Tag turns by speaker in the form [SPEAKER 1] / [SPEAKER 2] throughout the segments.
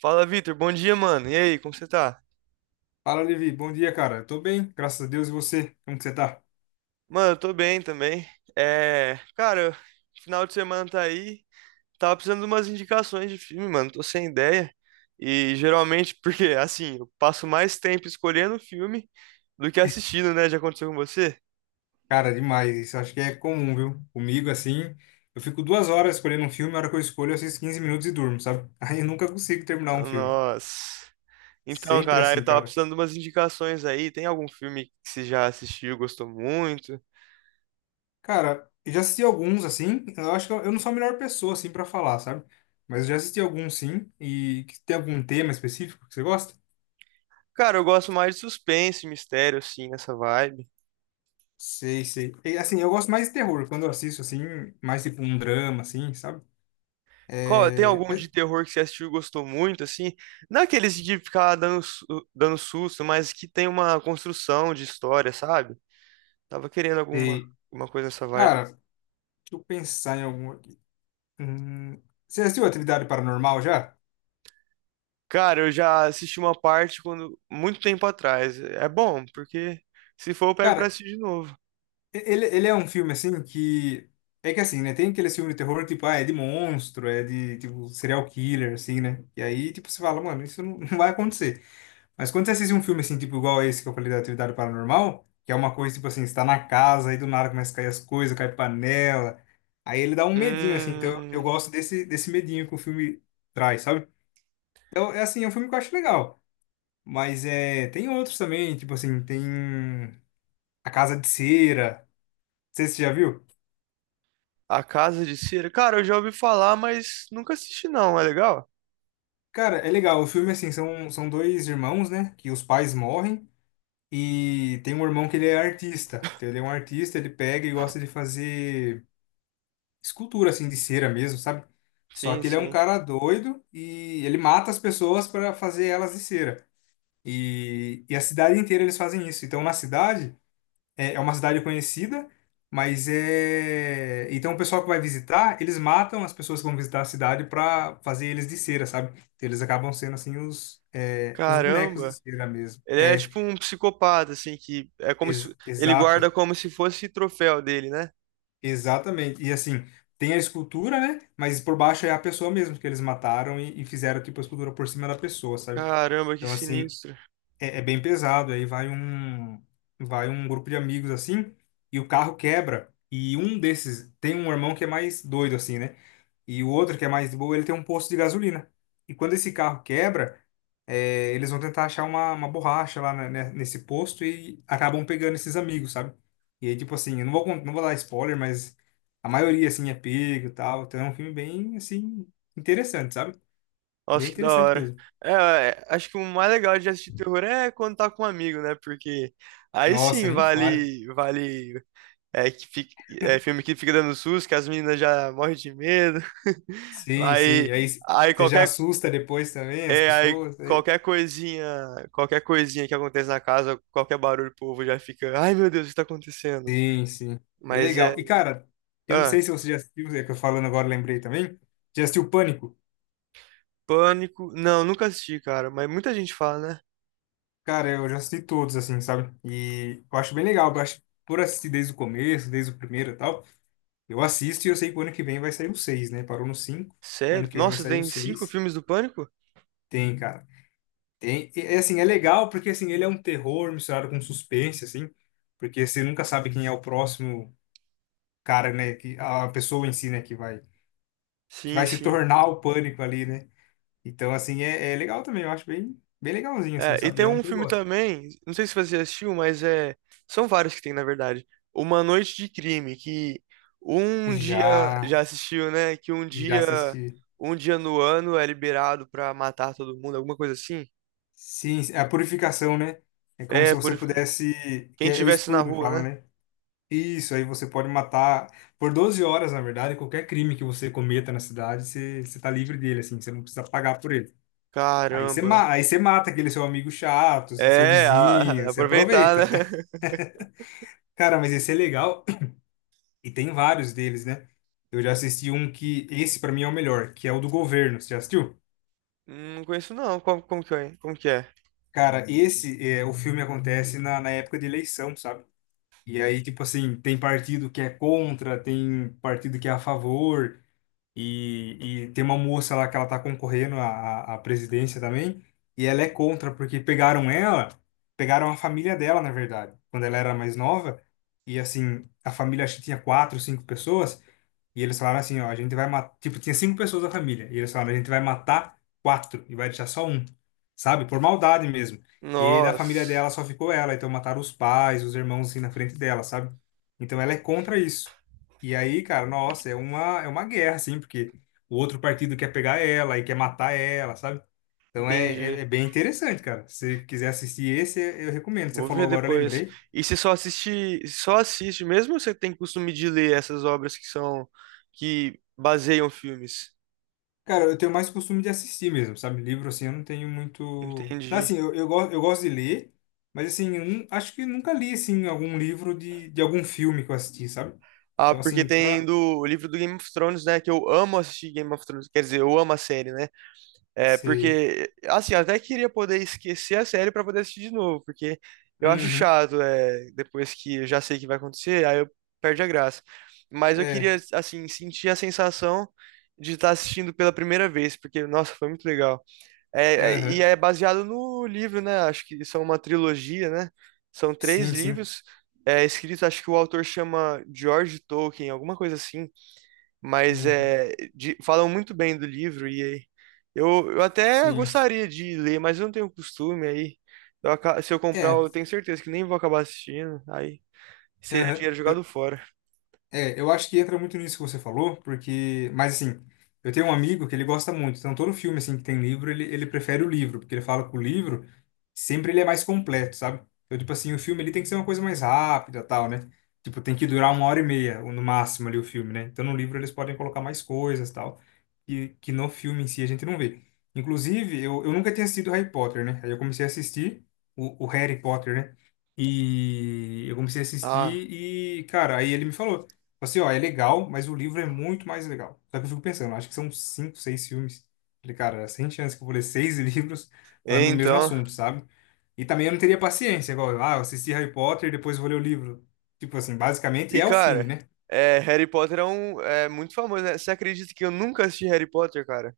[SPEAKER 1] Fala, Vitor. Bom dia, mano. E aí, como você tá?
[SPEAKER 2] Fala, Levi. Bom dia, cara. Eu tô bem, graças a Deus. E você? Como que você tá?
[SPEAKER 1] Mano, eu tô bem também. É, cara, final de semana tá aí. Tava precisando de umas indicações de filme, mano. Tô sem ideia. E geralmente, porque assim, eu passo mais tempo escolhendo filme do que assistindo, né? Já aconteceu com você?
[SPEAKER 2] Cara, demais. Isso acho que é comum, viu? Comigo, assim, eu fico 2 horas escolhendo um filme, a hora que eu escolho, eu assisto 15 minutos e durmo, sabe? Aí eu nunca consigo terminar um filme.
[SPEAKER 1] Nossa. Então,
[SPEAKER 2] Sempre
[SPEAKER 1] cara, eu
[SPEAKER 2] assim,
[SPEAKER 1] tava
[SPEAKER 2] cara.
[SPEAKER 1] precisando de umas indicações aí. Tem algum filme que você já assistiu, gostou muito?
[SPEAKER 2] Cara, eu já assisti alguns, assim, eu acho que eu não sou a melhor pessoa, assim, pra falar, sabe? Mas eu já assisti alguns, sim, e que tem algum tema específico que você gosta?
[SPEAKER 1] Cara, eu gosto mais de suspense, mistério, assim, nessa vibe.
[SPEAKER 2] Sei, sei. E, assim, eu gosto mais de terror, quando eu assisto, assim, mais tipo um drama, assim, sabe?
[SPEAKER 1] Tem
[SPEAKER 2] É.
[SPEAKER 1] algum
[SPEAKER 2] Mas,
[SPEAKER 1] de terror que você assistiu e gostou muito, assim? Não aqueles de ficar dando, dando susto, mas que tem uma construção de história, sabe? Tava querendo
[SPEAKER 2] e,
[SPEAKER 1] alguma coisa nessa vibe.
[SPEAKER 2] cara. Deixa eu pensar em algum aqui. Hum, Você assistiu Atividade Paranormal já?
[SPEAKER 1] Cara, eu já assisti uma parte quando, muito tempo atrás. É bom, porque se for eu pego pra
[SPEAKER 2] Cara,
[SPEAKER 1] assistir de novo.
[SPEAKER 2] ele é um filme assim que. É que assim, né? Tem aqueles filmes de terror, tipo, ah, é de monstro, é de, tipo, serial killer, assim, né? E aí, tipo, você fala, mano, isso não, não vai acontecer. Mas quando você assiste um filme, assim, tipo, igual esse que eu falei da Atividade Paranormal, que é uma coisa, tipo assim, você tá na casa, aí do nada começa a cair as coisas, cai panela. Aí ele dá um medinho, assim. Então eu
[SPEAKER 1] Hum,
[SPEAKER 2] gosto desse medinho que o filme traz, sabe? Então, é assim, é um filme que eu acho legal. Mas é, tem outros também, tipo assim, tem A Casa de Cera. Não sei se você já viu.
[SPEAKER 1] A Casa de Cera. Cara, eu já ouvi falar, mas nunca assisti não. É legal?
[SPEAKER 2] Cara, é legal. O filme, assim, são dois irmãos, né? Que os pais morrem. E tem um irmão que ele é artista. Então, ele é um artista, ele pega e gosta de fazer escultura, assim, de cera mesmo, sabe? Só
[SPEAKER 1] Sim,
[SPEAKER 2] que ele é um
[SPEAKER 1] sim.
[SPEAKER 2] cara doido e ele mata as pessoas para fazer elas de cera. E a cidade inteira eles fazem isso. Então, na cidade. É uma cidade conhecida, mas é. Então o pessoal que vai visitar, eles matam as pessoas que vão visitar a cidade para fazer eles de cera, sabe? Então, eles acabam sendo assim os, é, os bonecos de
[SPEAKER 1] Caramba.
[SPEAKER 2] cera mesmo.
[SPEAKER 1] Ele é
[SPEAKER 2] É,
[SPEAKER 1] tipo um psicopata, assim, que é como se
[SPEAKER 2] ex-
[SPEAKER 1] ele guarda
[SPEAKER 2] exato,
[SPEAKER 1] como se fosse troféu dele, né?
[SPEAKER 2] exatamente. E assim, tem a escultura, né? Mas por baixo é a pessoa mesmo que eles mataram e fizeram tipo a escultura por cima da pessoa, sabe?
[SPEAKER 1] Caramba, que
[SPEAKER 2] Então assim,
[SPEAKER 1] sinistro.
[SPEAKER 2] é bem pesado. Aí vai um grupo de amigos assim, e o carro quebra. E um desses tem um irmão que é mais doido assim, né? E o outro que é mais de boa, ele tem um posto de gasolina. E quando esse carro quebra, eles vão tentar achar uma borracha lá né, nesse posto e acabam pegando esses amigos, sabe? E aí, tipo assim, eu não vou, não vou dar spoiler, mas a maioria, assim, é pego e tal. Então é um filme bem, assim, interessante, sabe? Bem
[SPEAKER 1] Nossa, que da
[SPEAKER 2] interessante
[SPEAKER 1] hora.
[SPEAKER 2] mesmo.
[SPEAKER 1] É, é, acho que o mais legal de assistir terror é quando tá com um amigo, né? Porque aí
[SPEAKER 2] Nossa,
[SPEAKER 1] sim
[SPEAKER 2] nem fale.
[SPEAKER 1] vale, é, é filme que fica dando susto, que as meninas já morrem de medo.
[SPEAKER 2] Sim, sim.
[SPEAKER 1] Aí,
[SPEAKER 2] E aí
[SPEAKER 1] aí
[SPEAKER 2] você já
[SPEAKER 1] qualquer,
[SPEAKER 2] assusta depois também as
[SPEAKER 1] é, aí
[SPEAKER 2] pessoas, né?
[SPEAKER 1] qualquer coisinha que acontece na casa, qualquer barulho, o povo já fica, ai meu Deus, o que tá acontecendo?
[SPEAKER 2] Sim, sim. É
[SPEAKER 1] Mas é.
[SPEAKER 2] legal. E, cara, eu não
[SPEAKER 1] Ah,
[SPEAKER 2] sei se você já assistiu, é que eu falando agora lembrei também. Já assistiu Pânico?
[SPEAKER 1] Pânico. Não, nunca assisti, cara, mas muita gente fala, né?
[SPEAKER 2] Cara, eu já assisti todos, assim, sabe? E eu acho bem legal. Eu acho, por assistir desde o começo, desde o primeiro e tal, eu assisto e eu sei que o ano que vem vai sair o seis, né? Parou no cinco. O ano
[SPEAKER 1] Sério?
[SPEAKER 2] que vem vai
[SPEAKER 1] Nossa,
[SPEAKER 2] sair o
[SPEAKER 1] tem cinco
[SPEAKER 2] seis.
[SPEAKER 1] filmes do Pânico?
[SPEAKER 2] Tem, cara. Tem. E, é, assim, é legal porque, assim, ele é um terror misturado com suspense, assim, porque você nunca sabe quem é o próximo cara, né, que a pessoa em si, né, que vai que
[SPEAKER 1] Sim,
[SPEAKER 2] vai se
[SPEAKER 1] sim.
[SPEAKER 2] tornar o pânico ali, né? Então, assim, é legal também, eu acho bem bem legalzinho assim,
[SPEAKER 1] É, e
[SPEAKER 2] sabe?
[SPEAKER 1] tem
[SPEAKER 2] É um
[SPEAKER 1] um
[SPEAKER 2] que eu
[SPEAKER 1] filme
[SPEAKER 2] gosto.
[SPEAKER 1] também, não sei se você assistiu, mas é. São vários que tem, na verdade. Uma Noite de Crime, que um dia.
[SPEAKER 2] Já
[SPEAKER 1] Já assistiu, né? Que um
[SPEAKER 2] já
[SPEAKER 1] dia.
[SPEAKER 2] assisti.
[SPEAKER 1] Um dia no ano é liberado pra matar todo mundo, alguma coisa assim.
[SPEAKER 2] Sim, é a purificação, né? É como
[SPEAKER 1] É,
[SPEAKER 2] se você
[SPEAKER 1] purificar.
[SPEAKER 2] pudesse, que
[SPEAKER 1] Quem
[SPEAKER 2] é o
[SPEAKER 1] tivesse na
[SPEAKER 2] expurgo que
[SPEAKER 1] rua,
[SPEAKER 2] fala,
[SPEAKER 1] né?
[SPEAKER 2] né? Isso, aí você pode matar por 12 horas, na verdade, qualquer crime que você cometa na cidade, você tá livre dele, assim, você não precisa pagar por ele. Aí você,
[SPEAKER 1] Caramba.
[SPEAKER 2] ma- aí você mata aquele seu amigo chato, seu
[SPEAKER 1] É,
[SPEAKER 2] vizinho, você
[SPEAKER 1] aproveitar,
[SPEAKER 2] aproveita.
[SPEAKER 1] né?
[SPEAKER 2] Cara, mas esse é legal. E tem vários deles, né? Eu já assisti um que, esse pra mim é o melhor, que é o do governo. Você já assistiu?
[SPEAKER 1] Não conheço não. Como, como que é? Como que é?
[SPEAKER 2] Cara, esse, é, o filme acontece na época de eleição, sabe? E aí, tipo assim, tem partido que é contra, tem partido que é a favor, e tem uma moça lá que ela tá concorrendo à, à presidência também, e ela é contra, porque pegaram ela, pegaram a família dela, na verdade, quando ela era mais nova, e assim, a família acho que tinha quatro, cinco pessoas. E eles falaram assim, ó, a gente vai matar. Tipo, tinha cinco pessoas da família. E eles falaram, a gente vai matar quatro e vai deixar só um. Sabe? Por maldade mesmo. E da família
[SPEAKER 1] Nossa,
[SPEAKER 2] dela só ficou ela. Então mataram os pais, os irmãos assim na frente dela, sabe? Então ela é contra isso. E aí, cara, nossa, é uma, guerra, assim, porque o outro partido quer pegar ela e quer matar ela, sabe? Então é,
[SPEAKER 1] entendi.
[SPEAKER 2] é, é bem interessante, cara. Se você quiser assistir esse, eu recomendo. Você
[SPEAKER 1] Vou ver
[SPEAKER 2] falou agora, eu
[SPEAKER 1] depois.
[SPEAKER 2] lembrei.
[SPEAKER 1] E você só assiste mesmo ou você tem costume de ler essas obras que são, que baseiam filmes?
[SPEAKER 2] Cara, eu tenho mais costume de assistir mesmo, sabe? Livro, assim, eu não tenho muito. Tá. Assim,
[SPEAKER 1] Entendi.
[SPEAKER 2] eu gosto de ler, mas, assim, eu acho que nunca li, assim, algum livro de algum filme que eu assisti, sabe?
[SPEAKER 1] Ah,
[SPEAKER 2] Então,
[SPEAKER 1] porque
[SPEAKER 2] assim,
[SPEAKER 1] tem
[SPEAKER 2] pra.
[SPEAKER 1] do, o livro do Game of Thrones, né? Que eu amo assistir Game of Thrones. Quer dizer, eu amo a série, né? É,
[SPEAKER 2] Sei.
[SPEAKER 1] porque, assim, eu até queria poder esquecer a série pra poder assistir de novo, porque eu acho
[SPEAKER 2] Uhum.
[SPEAKER 1] chato, é, depois que eu já sei o que vai acontecer, aí eu perde a graça. Mas eu queria,
[SPEAKER 2] É.
[SPEAKER 1] assim, sentir a sensação de estar assistindo pela primeira vez, porque, nossa, foi muito legal. É, é, e
[SPEAKER 2] Aham.
[SPEAKER 1] é baseado no livro, né? Acho que são uma trilogia, né? São três
[SPEAKER 2] Sim, sim.
[SPEAKER 1] livros, é, escritos, acho que o autor chama George Tolkien, alguma coisa assim. Mas
[SPEAKER 2] Aham.
[SPEAKER 1] é, falam muito bem do livro e eu até
[SPEAKER 2] Sim.
[SPEAKER 1] gostaria de ler, mas eu não tenho costume aí. Se eu comprar,
[SPEAKER 2] É.
[SPEAKER 1] eu tenho certeza que nem vou acabar assistindo. Aí seria
[SPEAKER 2] Aham.
[SPEAKER 1] dinheiro jogado fora.
[SPEAKER 2] É, eu acho que entra muito nisso que você falou, porque. Mas, assim, eu tenho um amigo que ele gosta muito, então todo filme, assim, que tem livro, ele prefere o livro, porque ele fala que o livro sempre ele é mais completo, sabe? Então, tipo assim, o filme ele tem que ser uma coisa mais rápida, tal, né? Tipo, tem que durar uma hora e meia, ou no máximo, ali, o filme, né? Então, no livro eles podem colocar mais coisas, tal, que no filme em si a gente não vê. Inclusive, eu nunca tinha assistido Harry Potter, né? Aí eu comecei a assistir o Harry Potter, né? E eu comecei a
[SPEAKER 1] Ah,
[SPEAKER 2] assistir e, cara, aí ele me falou tipo assim, ó, é legal, mas o livro é muito mais legal. Só que eu fico pensando, acho que são cinco, seis filmes. Falei, cara, sem chance que eu vou ler seis livros
[SPEAKER 1] é,
[SPEAKER 2] falando do mesmo
[SPEAKER 1] então.
[SPEAKER 2] assunto, sabe? E também eu não teria paciência, igual, ah, eu assisti Harry Potter e depois vou ler o livro. Tipo assim, basicamente
[SPEAKER 1] E
[SPEAKER 2] é o filme,
[SPEAKER 1] cara,
[SPEAKER 2] né?
[SPEAKER 1] é, Harry Potter é é muito famoso, né? Você acredita que eu nunca assisti Harry Potter, cara?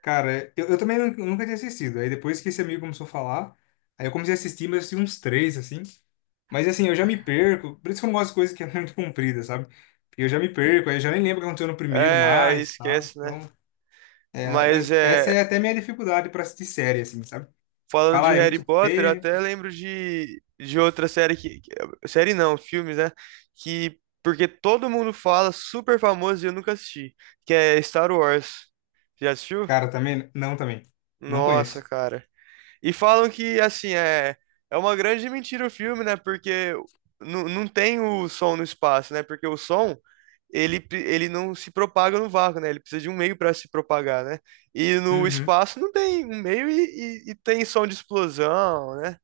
[SPEAKER 2] Cara, eu também nunca tinha assistido. Aí depois que esse amigo começou a falar, aí eu comecei a assistir, mas eu assisti uns três, assim. Mas assim, eu já me perco. Por isso que eu não gosto de coisa que é muito comprida, sabe? Porque eu já me perco, aí eu já nem lembro o que aconteceu no primeiro
[SPEAKER 1] É, aí
[SPEAKER 2] mais, tá?
[SPEAKER 1] esquece, né?
[SPEAKER 2] Então.
[SPEAKER 1] Mas
[SPEAKER 2] Essa
[SPEAKER 1] é,
[SPEAKER 2] é até minha dificuldade pra assistir série, assim, sabe?
[SPEAKER 1] falando
[SPEAKER 2] Falar,
[SPEAKER 1] de
[SPEAKER 2] ah, é
[SPEAKER 1] Harry
[SPEAKER 2] muito
[SPEAKER 1] Potter, eu
[SPEAKER 2] T.
[SPEAKER 1] até lembro de outra Série não, filmes, né? Que. Porque todo mundo fala, super famoso e eu nunca assisti. Que é Star Wars. Já assistiu?
[SPEAKER 2] Cara, também? Não, também. Não
[SPEAKER 1] Nossa,
[SPEAKER 2] conheço.
[SPEAKER 1] cara. E falam que, assim, é, é uma grande mentira o filme, né? Porque não tem o som no espaço, né? Porque o som, ele, ele não se propaga no vácuo, né? Ele precisa de um meio para se propagar, né? E no
[SPEAKER 2] Uhum.
[SPEAKER 1] espaço não tem um meio e tem som de explosão, né?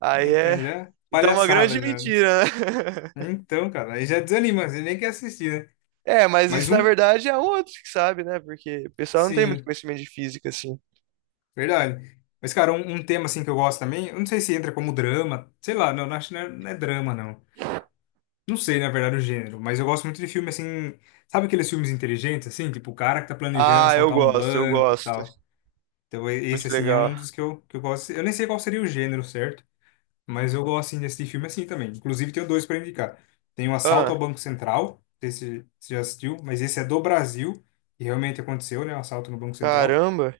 [SPEAKER 1] Aí
[SPEAKER 2] Então,
[SPEAKER 1] é.
[SPEAKER 2] já.
[SPEAKER 1] Então é uma
[SPEAKER 2] Palhaçada,
[SPEAKER 1] grande
[SPEAKER 2] já, né?
[SPEAKER 1] mentira, né?
[SPEAKER 2] Então, cara, aí já desanima, você nem quer assistir, né?
[SPEAKER 1] É, mas
[SPEAKER 2] Mas
[SPEAKER 1] isso na
[SPEAKER 2] um.
[SPEAKER 1] verdade é um outro que sabe, né? Porque o pessoal não tem muito
[SPEAKER 2] Sim,
[SPEAKER 1] conhecimento de física, assim.
[SPEAKER 2] verdade. Mas, cara, um tema, assim, que eu gosto também. Eu não sei se entra como drama. Sei lá, não, não acho que não é drama, não. Não sei, na verdade, o gênero. Mas eu gosto muito de filme, assim. Sabe aqueles filmes inteligentes, assim? Tipo, o cara que tá planejando
[SPEAKER 1] Ah, eu
[SPEAKER 2] assaltar um
[SPEAKER 1] gosto, eu
[SPEAKER 2] banco e
[SPEAKER 1] gosto.
[SPEAKER 2] tal. Então, esse,
[SPEAKER 1] Muito
[SPEAKER 2] assim, é um
[SPEAKER 1] legal.
[SPEAKER 2] dos que eu gosto. Eu nem sei qual seria o gênero, certo? Mas eu gosto, assim, de assistir filme assim também. Inclusive, tenho dois para indicar. Tem o Assalto ao
[SPEAKER 1] Ah,
[SPEAKER 2] Banco Central, não sei se você já assistiu, mas esse é do Brasil, e realmente aconteceu, né? O assalto no Banco Central.
[SPEAKER 1] caramba,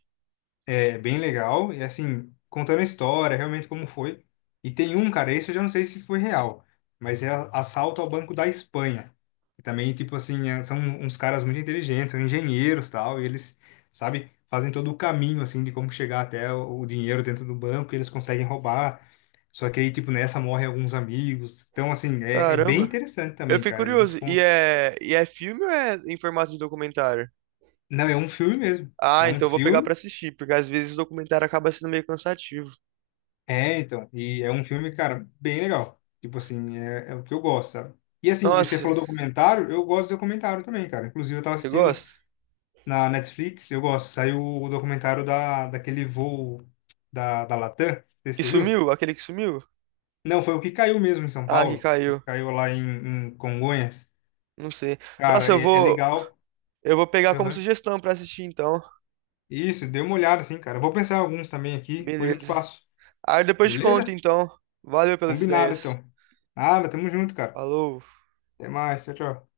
[SPEAKER 2] É bem legal. E assim, contando a história, realmente como foi. E tem um, cara, esse eu já não sei se foi real, mas é assalto ao Banco da Espanha. E também, tipo assim, são uns caras muito inteligentes, são engenheiros tal, e eles, sabe, fazem todo o caminho, assim, de como chegar até o dinheiro dentro do banco, e eles conseguem roubar. Só que aí, tipo, nessa morrem alguns amigos. Então, assim, é bem
[SPEAKER 1] caramba.
[SPEAKER 2] interessante
[SPEAKER 1] Eu
[SPEAKER 2] também,
[SPEAKER 1] fiquei
[SPEAKER 2] cara. Eles
[SPEAKER 1] curioso.
[SPEAKER 2] contam.
[SPEAKER 1] E é filme ou é em formato de documentário?
[SPEAKER 2] Não, é um filme mesmo. É
[SPEAKER 1] Ah,
[SPEAKER 2] um
[SPEAKER 1] então eu vou pegar pra
[SPEAKER 2] filme.
[SPEAKER 1] assistir, porque às vezes o documentário acaba sendo meio cansativo.
[SPEAKER 2] É, então, e é um filme, cara, bem legal. Tipo assim, é o que eu gosto, sabe? E assim, e você
[SPEAKER 1] Nossa,
[SPEAKER 2] falou documentário, eu gosto de documentário também, cara. Inclusive, eu tava
[SPEAKER 1] você
[SPEAKER 2] assistindo
[SPEAKER 1] gosta?
[SPEAKER 2] na Netflix, eu gosto. Saiu o documentário daquele voo da, da, Latam, não sei se
[SPEAKER 1] Que
[SPEAKER 2] você viu?
[SPEAKER 1] sumiu? Aquele que sumiu?
[SPEAKER 2] Não, foi o que caiu mesmo em São
[SPEAKER 1] Ah, que
[SPEAKER 2] Paulo, que
[SPEAKER 1] caiu.
[SPEAKER 2] caiu lá em Congonhas.
[SPEAKER 1] Não sei. Nossa,
[SPEAKER 2] Cara, é legal.
[SPEAKER 1] eu vou pegar como
[SPEAKER 2] Aham.
[SPEAKER 1] sugestão pra assistir então.
[SPEAKER 2] Isso, dê uma olhada assim, cara. Eu vou pensar em alguns também aqui, depois eu te
[SPEAKER 1] Beleza.
[SPEAKER 2] passo.
[SPEAKER 1] Aí depois te conto,
[SPEAKER 2] Beleza?
[SPEAKER 1] então. Valeu pelas
[SPEAKER 2] Combinado,
[SPEAKER 1] ideias.
[SPEAKER 2] então. Nada, tamo junto, cara.
[SPEAKER 1] Falou.
[SPEAKER 2] Até mais, tchau, tchau.